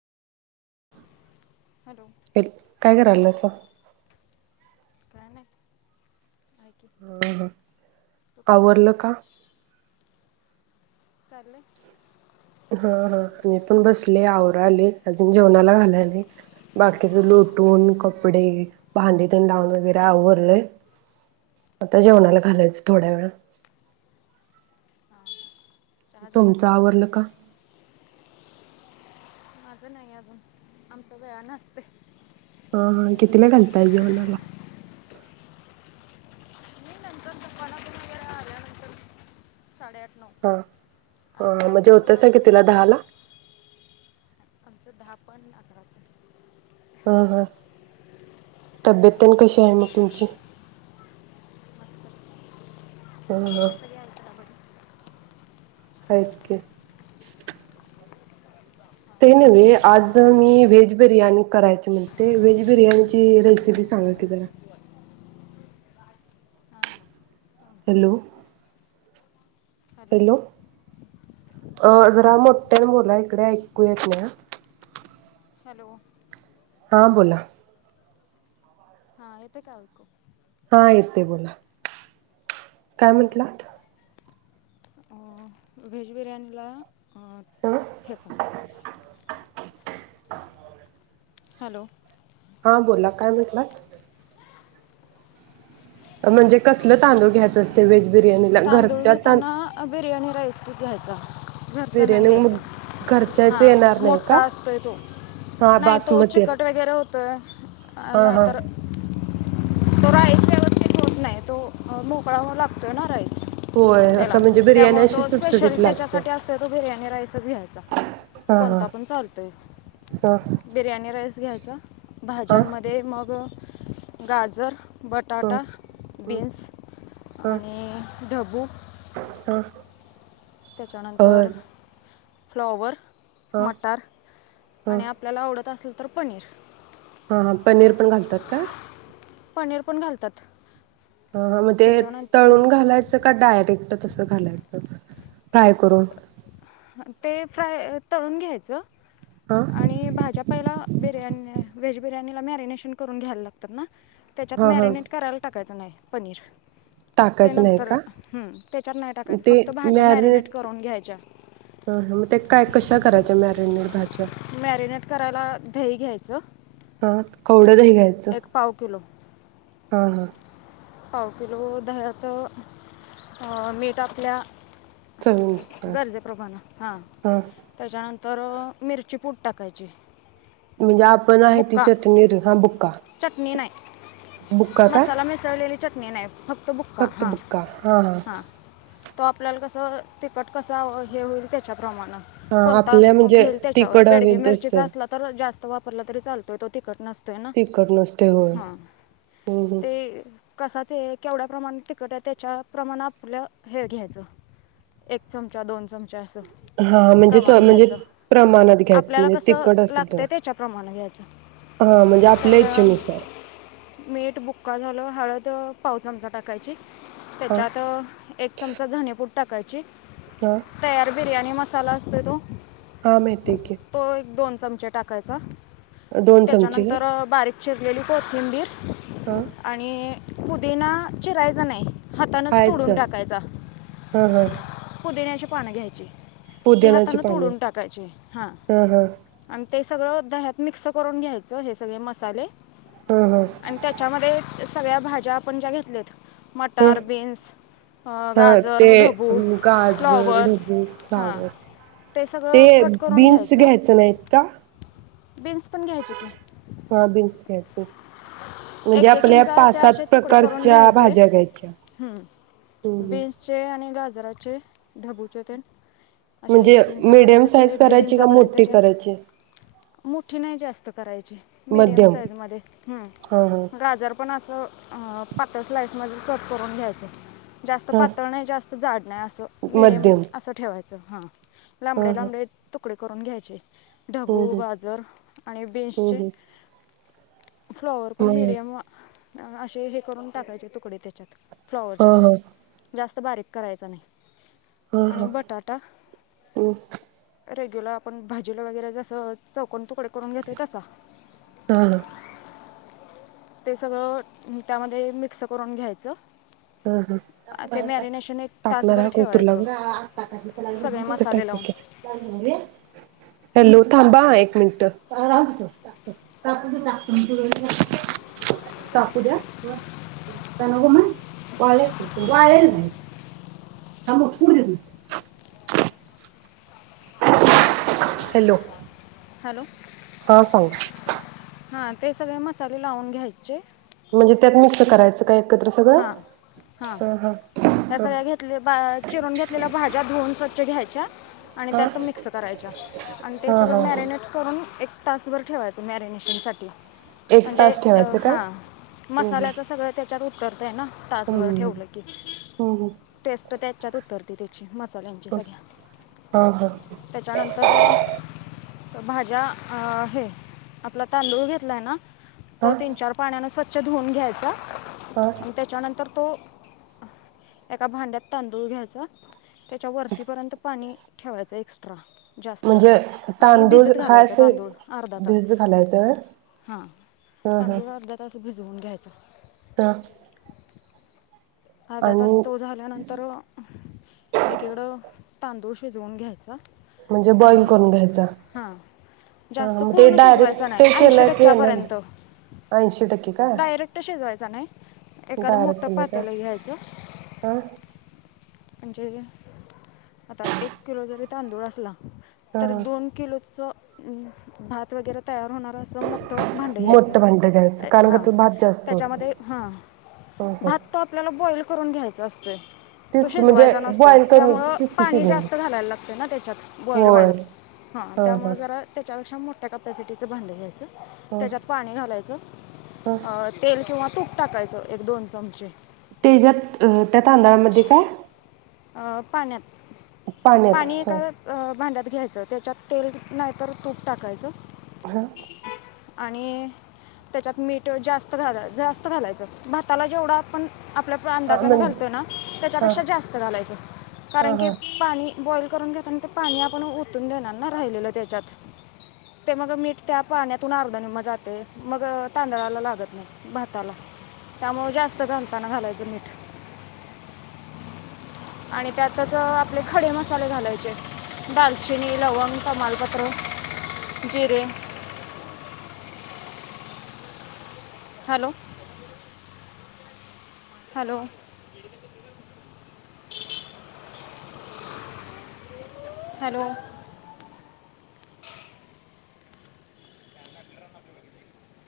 Hello हे काय कराल असं? काय नाही. [unintelligible] तू काय आवरलं करतेस का? चाललंय. ह ह मी पण बसले आवराले अजून जेवणाला घालायला नाही बाकीचे लोटून कपडे भांडे [unintelligible] चहा पाणी आवरलं ये. आता जेवणाला घालायचं थोड्या वेळा हां चहा झाला का तुमचं नाही आवरलं का? माझं नाही अजून आमच वेळान असतय. हा हा कितीला घालताय जेवणाला. [unintelligible] साडे आठ. हा हा म जेवतासा आवरून कितीला दहाला? यायचं आमचं दहा पण अकरा पण. हा हा किती तब्येत तेन होईल तेवढा कशी हाय मग वेळ तुमची. मस्त ह ह. मला [unintelligible] सगळी ऐका बरी हाईत की. ते नव्हे आज मी व्हेज बिर्याणी करायची म्हणते व्हेज बिर्याणीची रेसिपी सांगा की जरा. हां हां सांगते हॅलो. हॅलो. अ हॅलो जरा मोठ्याने बोला इकडे ऐकू येत नाई हा. हॅलो. हा बोला. हा एतोय का आवाज. हा येतेय बोला. काय म्हंटलात. व्हेज बिर्याणीला ह [unintelligible] हॅलो. हा बोला काय म्हतलात? म्हणजे कसलं तांदूळ घ्यायचं असतय. तांदूळ घेताना बिर्याणी राईस घ्यायचा. घरचा नाही बिर्याणी घ्यायचा मग घरच्याच हा येणार नाही मोठा का असतोय तो हा नाही तो बासमती चिकट वगैरे होतोय हा नाही हा तर तो राईस व्यवस्थित होत नाही, तो मोकळा व्हाय लागतोय ना. राईस होय त्याला असं म्हणजे बिर्याणी त्यामुळं अशी तो स्पेशल सुटसुटीत लागते त्याच्यासाठी असतोय तो बिर्याणी राईसच घ्यायचा, हा हा कोणता पण चालतोय. हा बिर्याणी राईस घ्यायचा हा भाज्यांमध्ये मग गाजर बटाटा, ह बिन्स आणि ढबु हां. त्याच्यानंतर फ्लॉवर ह मटार ह आणि आपल्याला आवडत असल तर पनीर हा हा पनीर पण घालतात काय? पनीर पण घालतात. हा म ते त्याच्यानंतर तळून घालायचं का डायरेक्ट? तस घालायचं फ्राय करून. ते फ्राय तळून घ्यायचं. हा आणि भाज्या पहिला बिर्याणी व्हेज बिर्याणीला मॅरिनेशन करून घ्यायला लागतात ना. त्याच्यात हा हा मॅरिनेट करायला टाकायचं नाही, पनीर त्या टाकायचं नाही नंतर का? हम्म त्याच्यात नाही टाकायचं ते फक्त भाज्या मॅरिनेट करून घ्यायच्या. ह ह मग ते काय कशा करायच्या? मॅरीनेट भाजी. मॅरिनेट करायला दही घ्यायचं. हा कवडं एक पाव किलो हां हां. पाव किलो दह्यात मीठ आपल्या चवीनुसार गरजे प्रमाण हा त्याच्यानंतर मिरची पुड टाकायची. म्हणजे आपण आहे ती बुक्का चटणी र हा चटणी नाही बुक्का-बुक्का काय? चटनी नाही. फक्त बुक्का फक्त हां बुक्का हा हा हां तो आपल्याला कसं तिखट कसा हे होईल त्याच्यात प्रमाणा हा कोणता आपल्या म्हणजे घेल त्याच्यावर तिखट हवी बेडगे मिरचीचा तसं असला तर जास्त वापर भरला तरी चालतोय तिखट नस तिखट नसते होय हं हं ते कसा ते केवढ्या प्रमाणात तिखट आहे, त्याच्याप्रमाणे आपलं हे घ्यायचं एक चमचा दोन चम हा म्हणजे त म्हणजे प्रमाणात घ्यायचं तिखट असल तर प्रमाण घ्यायच हा म्हणजे आपल्या त्याच्या इच्छेनुसार मीठ बुक्का झालं हळद पाव चमचा टाकायची. हा त्याच्यात एक चमचा धने पुड टाकायची तर तयार बिर्याणी मसाला असतोय तो हा माहिती आहे की तो एक दोन चमचे टाक कायचा दोन चमचे घे चिरलेली कोथिंबीर आणि पुदिना चिरायचा नाही हातानच हायच तोडून टाकायचा हा हा पुदिन्याच्या पान घ्यायची ते पुदिनाची हातान पाने तोडून टाकायची हा आण ते सगळं दह्यात मिक्स करून घ्यायचं हे सगळे मसाले. हा हा आणि त्याच्यामध्ये सगळ्या भाज्या आपण ज्या घेतलेत. तर गाजर ते ढबू गाजर, फ्लॉवर ढबू हां सावण ते सगळं कट करून बीन्स घ्यायचं नाहीत का? बीन्स पण घ्यायचे की हा बीन्स घ्यायचे म्हणजे एक एक आपल्या इंचाचे पाच सात असे तुकडे करून प्रकारच्या घ्यायचे भाज्या घ्यायच्या हं. हं बीन्सचे आणि गाजराचे, ढबूचे तेन अशे एक म्हणजे एक मीडियम इंचापर्यंतचे साईज एक दीड करायची का मोठी इंचापर्यंतचे करायची मुठी नाही जास्त. कराय मीडियम मध्यम साईज मध्ये हा हा हम्म गाजर पण पण असं पातळ स्लाईस मध्ये कट करून घ्यायचं. जास्त हा पातळ नाही, जास्त जाड नाही असं मिडियम मध्यम असं ठेवायचं. च हा. हा लामबडे हा लामबडे तुकडे तुकडे करून घ्यायचे. ढबू, हम्म गाजर आणि हम्म बीन्सचे. हम्म फ्लॉवर पण हम्म मिडीयम असे हे करून टाकायचे तुकडे त्याच्यात. हा फ्लॉवरच्या पण, हा जास्त बारीक करायचा नाही. हा आणि ह बटाटा हम्म. रेग्युलर आपण भाजीला वगैरे जसं च कोण तुकडे करून घेतोय तसा. हा हा ते सगळं त्यामध्ये मिक्स करून घ्यायचं. ह ह आ, ते मॅरिनेशन एक टाकणार तासभर कोतुर ला ठेवायचं सगळे मसाले लावून [unintelligible] हॅलो थांबा एक मिंट. टाकू द्या? काय नको म. वाळे असतील की? वाळलेलच हाइथ. थांब [unintelligible] हॅलो हॅलो ह सांग. हा ते सगळे मसाले लावून घ्यायचे. म्हणजे त्यात मिक्स करायचं काय हा हा ह्या सगळ्या घेत चिरून घेतलेल्या भाज्या धुऊन स्वच्छ घ्यायच्या. आणि ह त्यात ह मिक्स करायच्या, आणि ते ह सगळं ह मॅरिनेट करून एक तासभर ठेवायचं मॅरिनेशन साठी. एक म्हणजे तास अ ठेवायचं का हा. हम्म मसाल्याच सगळ त्या तर ना तासभर हम्म ठेवलं की. हम्म टेस्ट त्याच्यात उत्तरते ते त्याची मसाल्यांची हम्म सगळ्या. हा हा त्याच्यानंतर भाज्या अ हे आपला तांदूळ घेतलाय ना? तो हा तीन चार पाण्यानं स्व च्छ धुऊन घ्यायचा. हा आणि त्याच्यानंतर. तो, एका भांड्यात तांदूळ घ्यायच. त्याच्या वरतीपर्यंत पाणी ठेवायचं एक्स्ट्रा. जास्त, म्हणजे आणि तांदूळ भिजत हा घालायच. असे तांदूळ अर्धा तास भिजत घालायच होय हा ह ह तांदूळ अर्धा तास. भिजवून घ्यायचं. ह. अर्धा आणि तास तो झाल्यानंतर, एकीकडं तांदूळ शिजवून घ्यायचा. म्हणजे बॉइल आणि करून घ्यायच. हां जास्त ते पूर्ण शिजवायचा डायरेक्ट नाही केल ऐंशी की ते येणार नाही. टक्क्यापर्यंत ऐंशी टक्के का, डायरेक्ट डायरेक्ट का तेल ही घ्यायचं. ह म्हणजे, आता एक किलो जरी तांदूळ असला. तर ह दोन किलोच. हम भात वगैरे तयार होणार असं मोठं भांड घ्यायचं, मोठं भांड घ्यायचं कारण का आणि ते भात जास्त होतो त्याच्यामध्ये हा ह ह भात तो आपल्याला बॉईल करून घ्यायचं. [unintelligible] तो तेच की म्हणजे शिजवायचा नसतोय, बॉईल करून त्यामुळं तेच की पाणी शिजवून जास्त घालायला लागतेना. त्याच्यात बॉइल होय व्हायला हा हां हां त्यामुळे जरा त्याच्यापेक्षा मोठ त्या कॅपॅसिटीच भांड घ्यायचं. हां त्याच्यात पाणी घालायचं हां अ तेल किंवा, तूप टाकायचं, एक दोन चमचे. ते ज्यात त्या तांदळामध्ये काय? अ पाण्यात. पाण्यात पाणी एका हां अ भांड्यात. घ्यायचं त्याच्यात तेल नाही तर तूप टाकायचं. हा. आणि, त्याच्यात मीठ जास्त घाला जास्त घालायचं भाताला जेवढं आपण आपल्या आपण अंदाजाने म्हणजे घालतोय, ना हां त्याच्यापेक्षा जास्त. घालायचं, कारण हां की हां पाणी. बॉईल करून घेतान ते पाणी आपण ओतून देणार ना राहिलेलं त्याच्यात, ते मग मीठ त्या पाण्यातून अर्ध निम्म जातंय मग तांदळाला लागत नाही. भाताला त्यामुळे जास्त घालताना घालायचं मीठ. आणि त्यातच आपले खडे मसाले घालायचे दालचिनी, लवंग, तमालपत्र जिरे. हॅलो. हॅलो. हॅलो.